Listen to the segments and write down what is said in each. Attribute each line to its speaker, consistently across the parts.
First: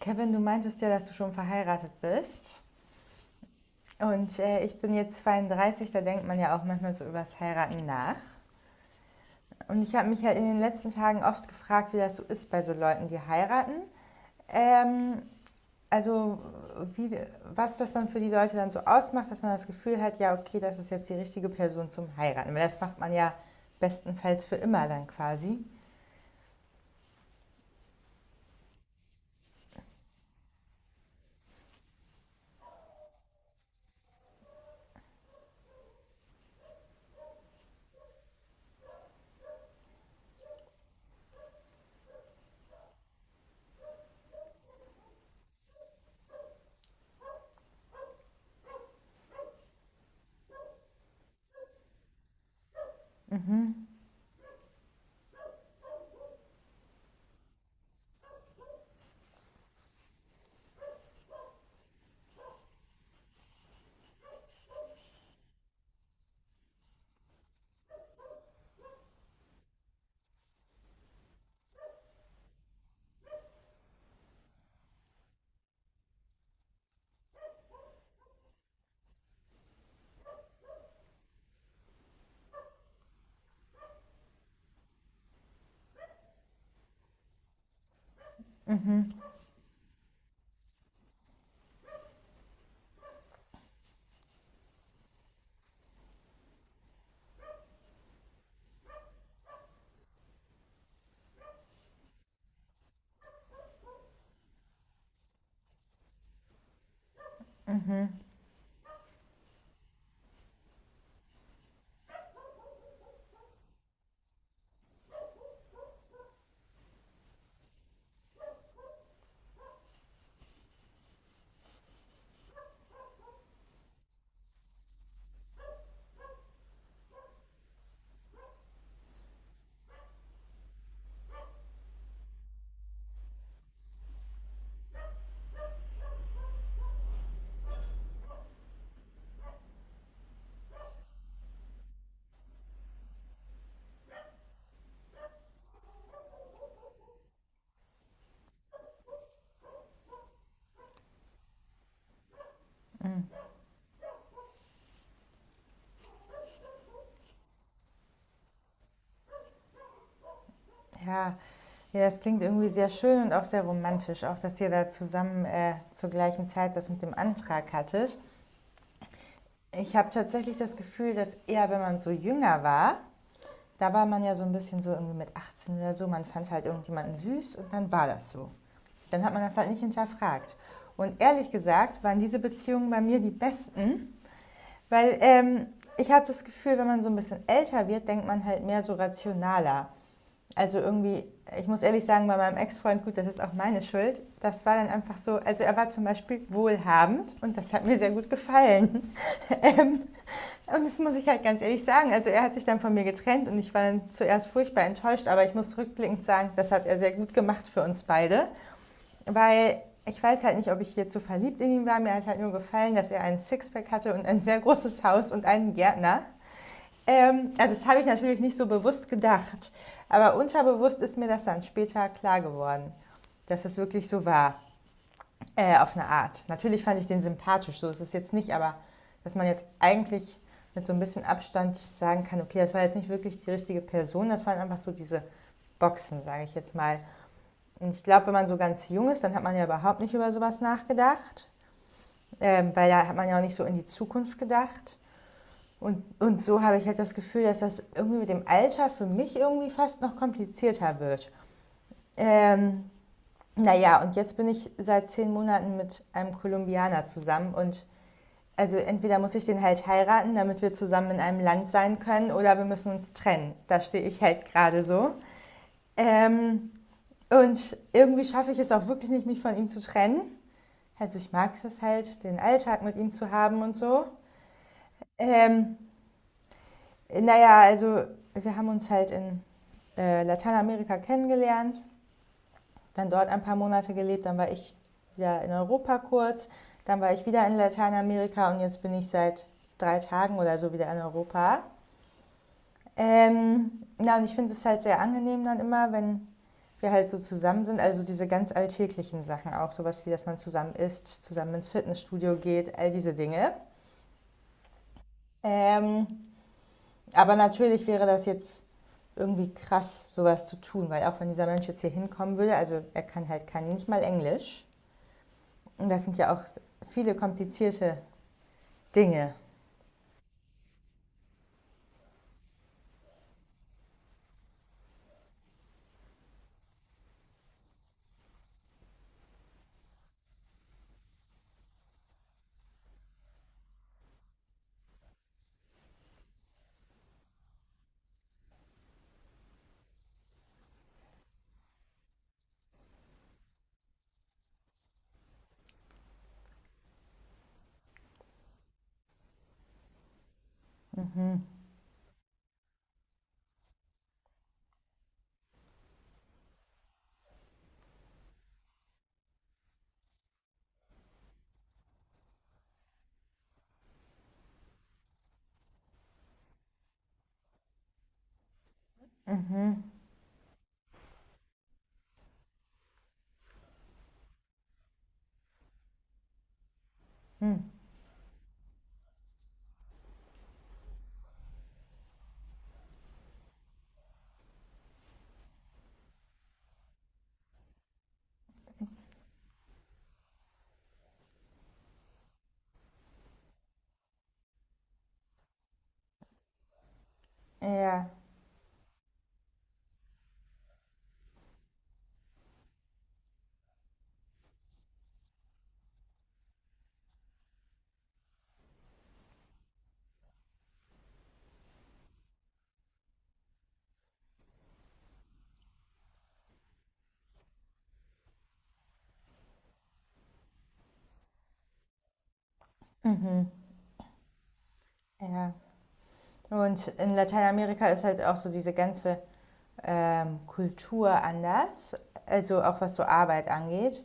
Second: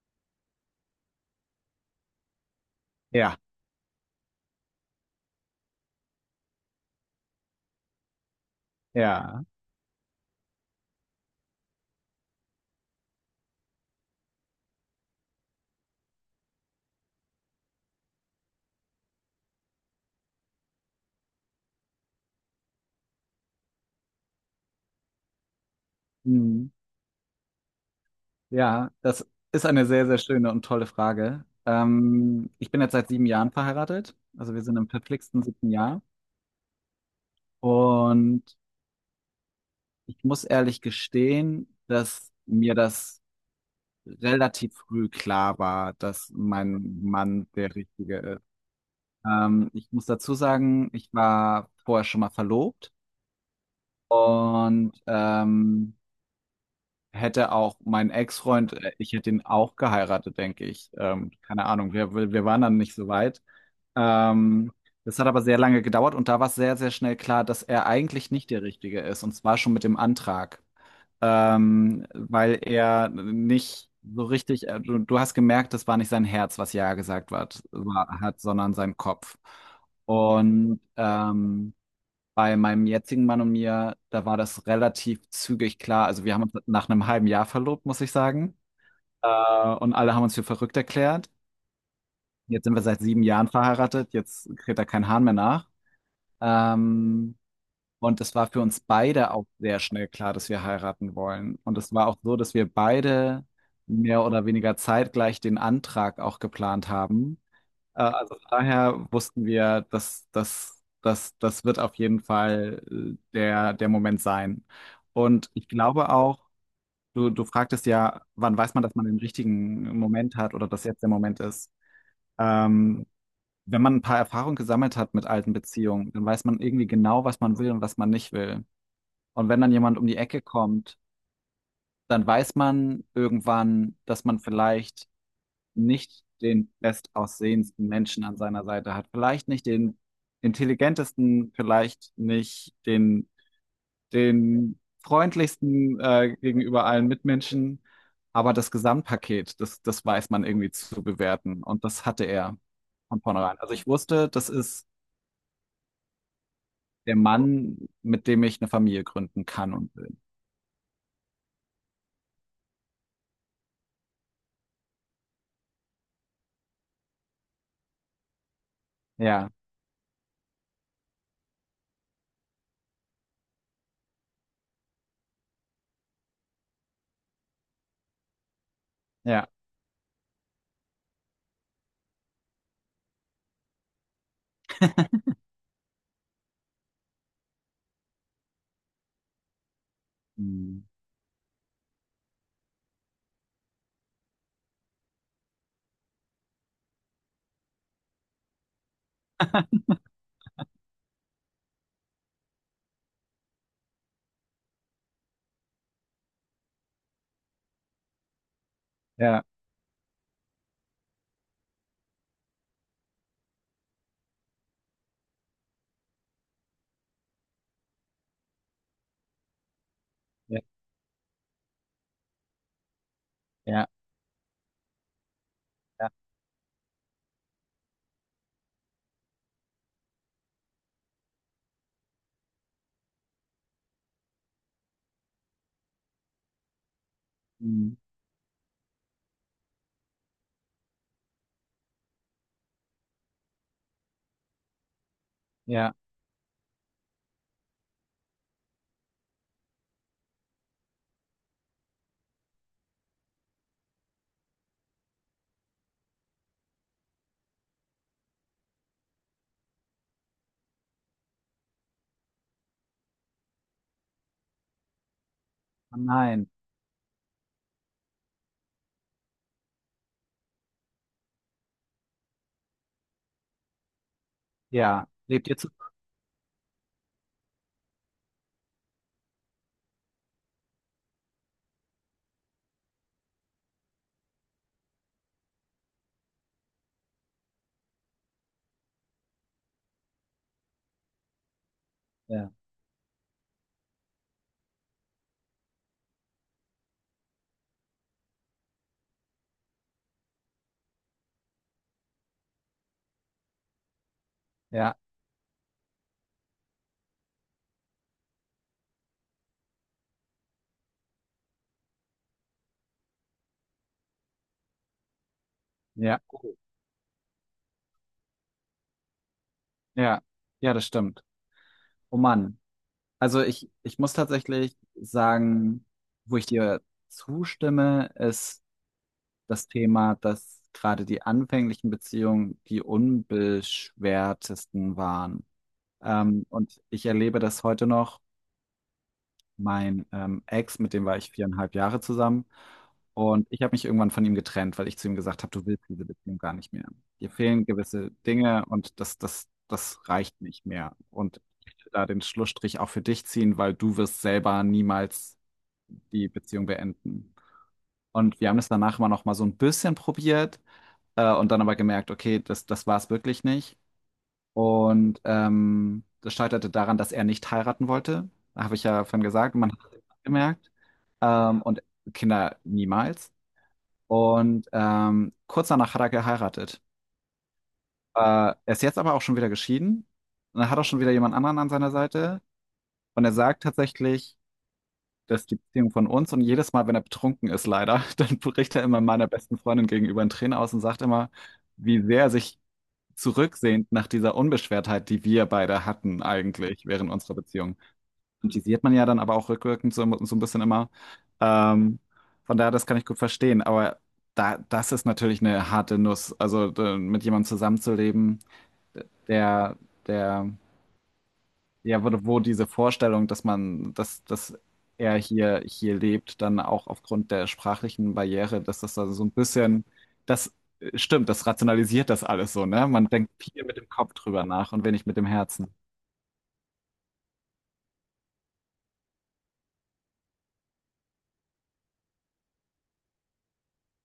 Speaker 1: Kevin, du meintest ja, dass du schon verheiratet bist.
Speaker 2: Ja,
Speaker 1: Und ich bin jetzt 32, da denkt man ja auch manchmal so übers Heiraten nach.
Speaker 2: ja,
Speaker 1: Und ich habe mich ja in den letzten Tagen oft gefragt, wie das so ist bei so Leuten, die heiraten. Ähm, also wie, was das dann für die Leute dann so ausmacht, dass man das Gefühl hat, ja, okay, das ist jetzt die richtige Person zum Heiraten. Weil das macht man ja bestenfalls für immer dann quasi.
Speaker 2: mhm. Ja, das ist eine sehr, sehr schöne und tolle Frage. Ich bin jetzt seit 7 Jahren verheiratet, also wir sind im verflixten siebten Jahr und ich muss ehrlich gestehen, dass mir das relativ früh klar war, dass mein Mann der Richtige ist. Ich muss dazu sagen, ich war vorher schon mal verlobt und hätte auch mein Ex-Freund, ich hätte ihn auch geheiratet, denke ich. Keine Ahnung, wir waren dann nicht so weit. Ähm, das hat aber sehr lange gedauert und da war es sehr, sehr schnell klar, dass er eigentlich nicht der Richtige ist, und zwar schon mit dem Antrag. Weil er nicht so richtig, du hast gemerkt, das war nicht sein Herz, was Ja gesagt hat, sondern sein Kopf. Und bei meinem jetzigen Mann und mir, da war das relativ zügig klar. Also wir haben uns nach einem halben Jahr verlobt, muss ich sagen. Äh, und alle haben uns für verrückt erklärt. Jetzt sind wir seit 7 Jahren verheiratet. Jetzt kräht da kein Hahn mehr nach. Ähm, und es war für uns beide auch sehr schnell klar, dass wir heiraten wollen. Und es war auch so, dass wir beide mehr oder weniger zeitgleich den Antrag auch geplant haben. Also von daher wussten wir, dass das wird auf jeden Fall der Moment sein. Und ich glaube auch, du fragtest ja, wann weiß man, dass man den richtigen Moment hat oder dass jetzt der Moment ist. Ähm, wenn man ein paar Erfahrungen gesammelt hat mit alten Beziehungen, dann weiß man irgendwie genau, was man will und was man nicht will. Und wenn dann jemand um die Ecke kommt, dann weiß man irgendwann, dass man vielleicht nicht den bestaussehendsten Menschen an seiner Seite hat, vielleicht nicht den intelligentesten, vielleicht nicht den, den freundlichsten gegenüber allen Mitmenschen, aber das Gesamtpaket, das weiß man irgendwie zu bewerten und das hatte er von vornherein. Also ich wusste, das ist der Mann, mit dem ich eine Familie gründen kann und will.
Speaker 1: Ja, ja, das klingt irgendwie sehr schön und auch sehr romantisch, auch dass ihr da zusammen zur gleichen Zeit das mit dem Antrag hattet.
Speaker 2: Ja.
Speaker 1: Ich habe tatsächlich das Gefühl, dass eher, wenn man so jünger war, da war man ja so ein bisschen so irgendwie mit 18 oder so, man fand halt irgendjemanden süß und dann war das so. Dann hat man
Speaker 2: Ja.
Speaker 1: das halt nicht hinterfragt. Und ehrlich gesagt waren diese Beziehungen bei mir die besten, weil ich habe das Gefühl, wenn man so ein bisschen älter wird, denkt man halt mehr so rationaler. Also
Speaker 2: Hm.
Speaker 1: irgendwie, ich muss ehrlich sagen, bei meinem Ex-Freund, gut, das ist auch meine Schuld. Das war dann einfach so, also er war zum Beispiel wohlhabend und das hat mir sehr gut gefallen. ähm, und das muss ich halt ganz ehrlich sagen. Also er hat sich dann von mir getrennt und ich war dann zuerst furchtbar enttäuscht, aber ich muss rückblickend sagen, das hat er sehr gut gemacht für uns beide,
Speaker 2: Ja.
Speaker 1: weil ich weiß halt nicht, ob ich hier zu verliebt in ihn war. Mir hat halt nur gefallen, dass er einen Sixpack hatte und ein sehr großes Haus und einen Gärtner. Also das habe ich natürlich nicht so bewusst gedacht, aber
Speaker 2: Ja.
Speaker 1: unterbewusst ist mir das dann später klar geworden, dass das
Speaker 2: Ja.
Speaker 1: wirklich so war, auf eine
Speaker 2: Ja.
Speaker 1: Art. Natürlich fand ich den sympathisch, so ist es jetzt nicht, aber dass man jetzt eigentlich mit so ein bisschen Abstand sagen kann, okay, das war jetzt nicht wirklich die richtige Person, das waren einfach so diese Boxen, sage ich jetzt mal. Und
Speaker 2: Hm.
Speaker 1: ich glaube, wenn man so ganz jung ist, dann hat man ja überhaupt nicht über sowas nachgedacht, weil da hat man ja auch nicht so in die Zukunft gedacht.
Speaker 2: Ja.
Speaker 1: Und so habe ich halt das Gefühl, dass das irgendwie mit dem Alter für mich irgendwie fast noch komplizierter wird. Ähm, naja, und jetzt bin ich seit 10 Monaten mit einem Kolumbianer zusammen und also entweder muss ich den halt heiraten, damit wir zusammen in einem Land sein können, oder wir müssen uns trennen. Da stehe ich halt gerade so.
Speaker 2: Oh nein.
Speaker 1: Ähm, und irgendwie schaffe ich es auch wirklich nicht, mich von ihm zu trennen. Also ich mag es halt, den Alltag mit ihm zu haben und so.
Speaker 2: Ja, lebt ihr
Speaker 1: Ähm,
Speaker 2: zusammen?
Speaker 1: Naja, also wir haben uns halt in Lateinamerika kennengelernt, dann dort ein paar Monate gelebt, dann war ich wieder in Europa kurz, dann war ich wieder in Lateinamerika und jetzt bin ich seit 3 Tagen oder so wieder in Europa.
Speaker 2: Ja,
Speaker 1: Na, und ich finde es halt sehr angenehm dann immer, wenn wir halt so zusammen sind, also diese ganz alltäglichen Sachen auch, sowas wie, dass man zusammen isst, zusammen ins Fitnessstudio geht, all diese Dinge.
Speaker 2: ja.
Speaker 1: Ähm, aber natürlich wäre das jetzt irgendwie krass, sowas zu tun, weil auch wenn dieser Mensch jetzt hier hinkommen würde, also er kann halt kann nicht mal Englisch. Und das sind
Speaker 2: Ja.
Speaker 1: ja auch viele komplizierte Dinge.
Speaker 2: Ja, ja, das stimmt. Oh Mann. Also ich muss tatsächlich sagen, wo ich dir zustimme, ist das Thema, dass gerade die anfänglichen Beziehungen die unbeschwertesten waren. Und ich erlebe das heute noch. Mein Ex, mit dem war ich 4,5 Jahre zusammen. Und ich habe mich irgendwann von ihm getrennt, weil ich zu ihm gesagt habe, du willst diese Beziehung gar nicht mehr. Dir fehlen gewisse Dinge und das reicht nicht mehr. Und
Speaker 1: Mhm.
Speaker 2: ich möchte da den Schlussstrich auch für dich ziehen, weil du wirst selber niemals die Beziehung beenden. Und wir haben es danach immer noch mal so ein bisschen probiert und dann aber gemerkt, okay, das war es wirklich nicht. Und das scheiterte daran, dass er nicht heiraten wollte. Habe ich ja vorhin gesagt, man hat
Speaker 1: Mhm.
Speaker 2: es gemerkt. Und Kinder niemals. Und kurz danach hat er geheiratet.
Speaker 1: Mhm.
Speaker 2: Er ist jetzt aber auch schon wieder geschieden. Und er hat auch schon wieder jemand anderen an seiner Seite. Und er sagt tatsächlich, dass die Beziehung von uns und jedes Mal, wenn er betrunken ist, leider, dann bricht er immer meiner besten Freundin gegenüber in Tränen aus und sagt immer, wie sehr er sich zurücksehend nach dieser Unbeschwertheit, die wir beide hatten eigentlich während unserer Beziehung.
Speaker 1: Ja.
Speaker 2: Und die sieht man ja dann aber auch rückwirkend so, so ein bisschen immer. Ähm, von daher, das kann ich gut verstehen. Aber da, das ist natürlich eine harte Nuss. Also mit jemandem zusammenzuleben, der, der ja, wo diese Vorstellung, dass man, dass er hier lebt, dann auch aufgrund der sprachlichen Barriere, dass das da so ein bisschen, das stimmt, das rationalisiert das alles so, ne? Man denkt
Speaker 1: Mhm.
Speaker 2: viel mit dem Kopf drüber nach und wenig mit dem
Speaker 1: Ja.
Speaker 2: Herzen.
Speaker 1: Und in Lateinamerika ist halt auch so diese ganze Kultur anders, also auch was so Arbeit angeht.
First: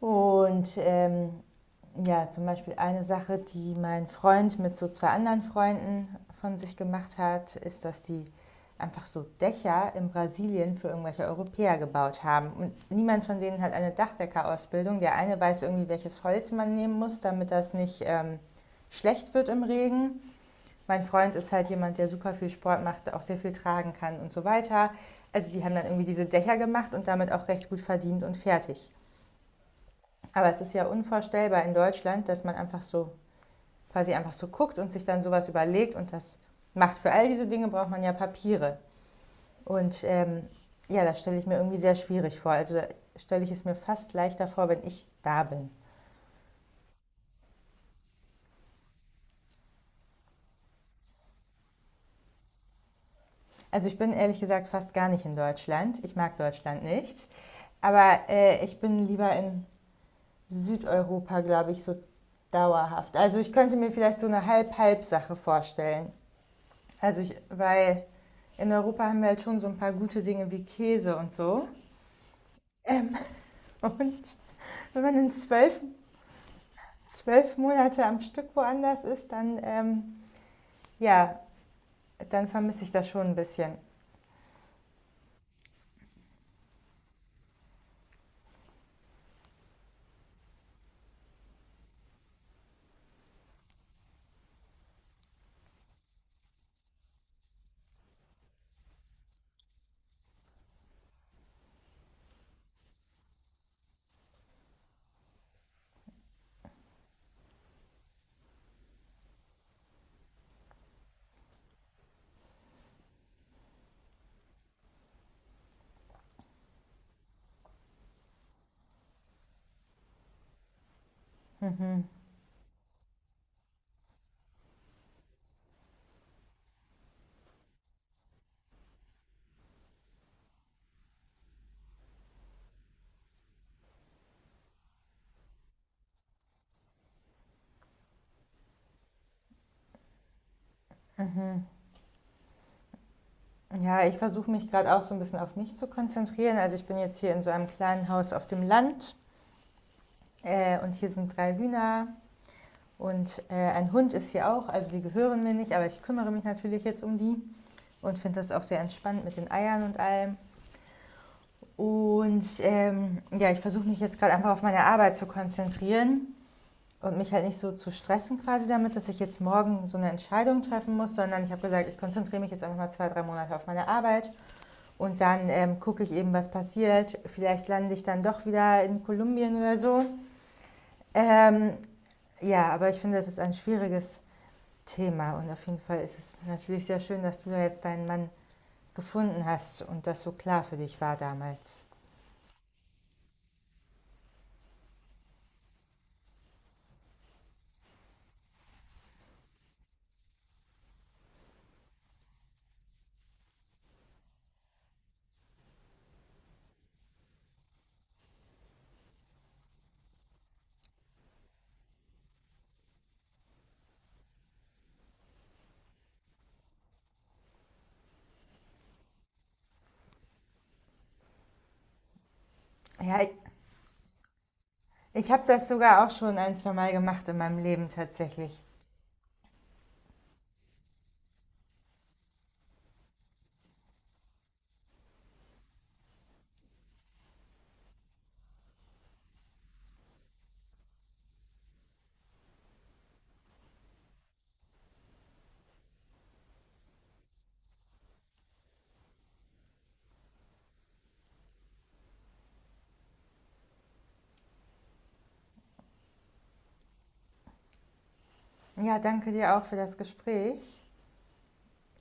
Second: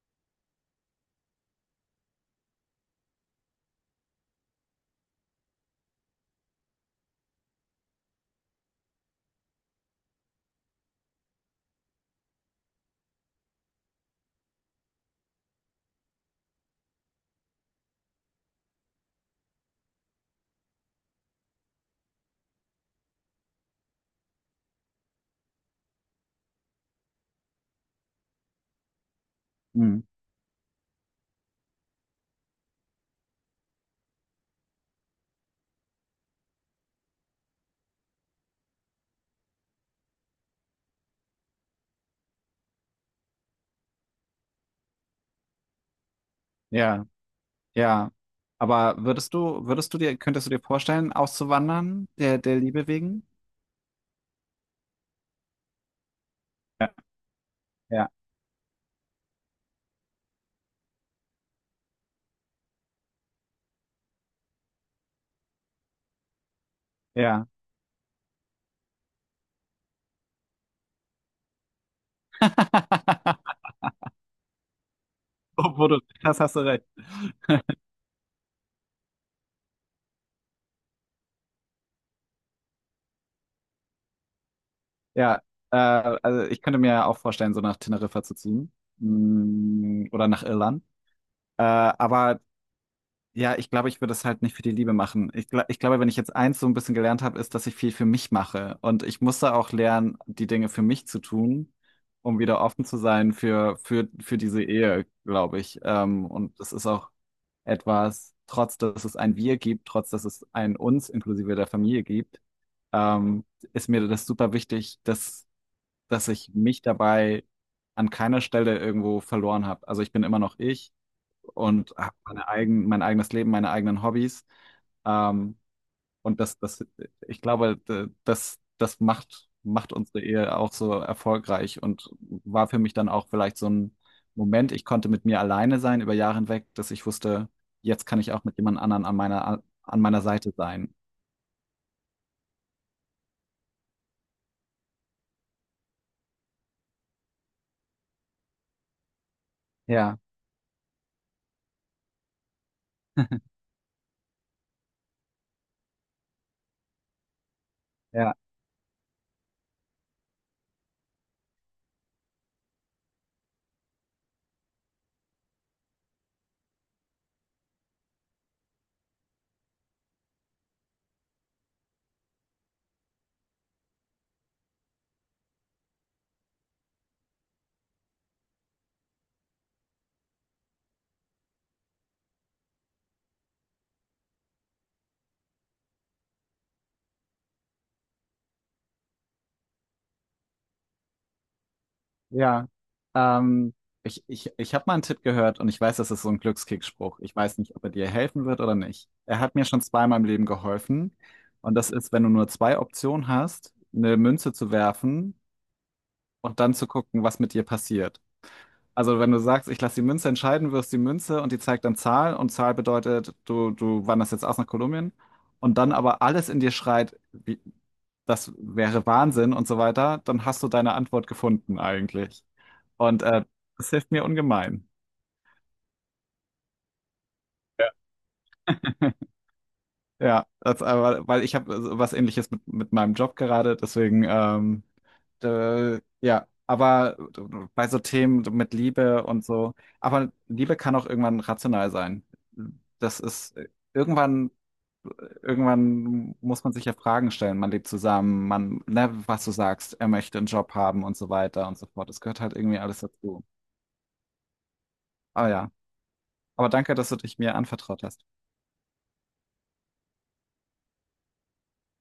Speaker 1: Und ja, zum Beispiel eine Sache, die mein Freund mit so zwei anderen Freunden von sich gemacht hat, ist, dass die einfach so Dächer in Brasilien für irgendwelche Europäer gebaut haben. Und niemand von denen hat eine Dachdeckerausbildung. Der eine weiß irgendwie, welches Holz man nehmen muss, damit das nicht schlecht wird im Regen. Mein Freund ist halt jemand, der super viel Sport macht, auch sehr viel tragen kann und so weiter. Also die haben dann irgendwie diese Dächer gemacht und damit auch recht gut verdient und fertig.
Speaker 2: Mhm.
Speaker 1: Aber es ist ja unvorstellbar in Deutschland, dass man einfach so quasi einfach so guckt und sich dann sowas überlegt und das macht. Für all diese Dinge braucht man ja Papiere. Und ja, das stelle ich mir irgendwie sehr schwierig vor. Also stelle ich es mir fast leichter vor, wenn ich da bin.
Speaker 2: Ja, ja. Aber könntest du dir vorstellen, auszuwandern, der Liebe wegen?
Speaker 1: Also ich bin ehrlich gesagt fast gar nicht in Deutschland. Ich mag Deutschland
Speaker 2: Ja,
Speaker 1: nicht.
Speaker 2: ja,
Speaker 1: Aber ich bin lieber in Südeuropa, glaube ich, so dauerhaft. Also ich könnte mir vielleicht so eine Halb-Halb-Sache vorstellen. Also ich,
Speaker 2: ja.
Speaker 1: weil in Europa haben wir halt schon so ein paar gute Dinge wie Käse und so. Und wenn man in
Speaker 2: Obwohl du, das hast du recht.
Speaker 1: 12 Monate am Stück woanders ist, dann, ja, dann vermisse ich das schon ein bisschen.
Speaker 2: Ja, also ich könnte mir ja auch vorstellen, so nach Teneriffa zu ziehen. Oder nach Irland. Aber ja, ich glaube, ich würde es halt nicht für die Liebe machen. Ich glaube, wenn ich jetzt eins so ein bisschen gelernt habe, ist, dass ich viel für mich mache. Und ich musste auch lernen, die Dinge für mich zu tun, um wieder offen zu sein für diese Ehe, glaube ich. Und das ist auch etwas, trotz dass es ein Wir gibt, trotz dass es ein Uns inklusive der Familie gibt, ähm, ist mir das super wichtig, dass ich mich dabei an keiner Stelle irgendwo verloren habe. Also ich bin immer noch ich und
Speaker 1: Mhm.
Speaker 2: habe mein eigenes Leben, meine eigenen Hobbys. Ähm, und ich glaube, das macht unsere Ehe auch so erfolgreich und war für mich dann auch vielleicht so ein Moment, ich konnte mit mir alleine sein über Jahre hinweg, dass ich wusste, jetzt kann ich auch mit jemand anderen an meiner Seite sein.
Speaker 1: Ja, ich versuche mich gerade auch so ein bisschen auf mich zu konzentrieren. Also ich bin jetzt hier in so einem kleinen Haus auf dem Land
Speaker 2: Ja,
Speaker 1: und hier sind drei Hühner und ein Hund ist hier auch. Also die gehören mir nicht, aber ich kümmere mich natürlich jetzt um die und
Speaker 2: ja.
Speaker 1: finde das auch sehr entspannt mit den Eiern und allem. Und ja, ich versuche mich jetzt gerade einfach auf meine Arbeit zu konzentrieren und mich halt nicht so zu stressen quasi damit, dass ich jetzt morgen so eine Entscheidung treffen muss, sondern ich habe gesagt, ich konzentriere mich jetzt einfach mal 2, 3 Monate auf meine Arbeit und dann gucke ich eben, was passiert. Vielleicht lande ich dann doch wieder in Kolumbien oder so. Ähm, ja, aber ich finde, das ist ein schwieriges Thema und auf jeden Fall ist es natürlich sehr schön, dass du da jetzt deinen Mann gefunden hast und das so klar für dich war damals.
Speaker 2: Ja, ähm, ich habe mal einen Tipp gehört und ich weiß, das ist so ein Glückskickspruch. Ich weiß nicht, ob er dir helfen wird oder nicht. Er hat mir schon zweimal im Leben geholfen. Und das ist, wenn du nur zwei Optionen hast, eine Münze zu werfen und dann zu gucken, was mit dir passiert. Also wenn du sagst, ich lasse die Münze entscheiden, wirfst die Münze und die zeigt dann Zahl und Zahl bedeutet, du wanderst jetzt aus nach Kolumbien und dann aber alles in dir schreit, wie, das wäre Wahnsinn und so weiter, dann hast du deine Antwort gefunden eigentlich.
Speaker 1: Ja,
Speaker 2: Und
Speaker 1: ich,
Speaker 2: äh, das hilft mir ungemein.
Speaker 1: Ich habe das sogar auch schon ein, zwei Mal gemacht in meinem Leben tatsächlich.
Speaker 2: Ja, das, aber, weil ich habe so was Ähnliches mit meinem Job gerade, deswegen, ja, aber bei so Themen mit Liebe und so, aber Liebe kann auch irgendwann rational sein. Das ist irgendwann muss man sich ja Fragen stellen. Man lebt zusammen, man, ne, was du sagst, er möchte einen Job haben und so weiter und so fort. Das gehört halt irgendwie alles dazu. Ah ja. Aber danke, dass du dich mir anvertraut hast.
Speaker 1: Ja, danke dir auch für das Gespräch.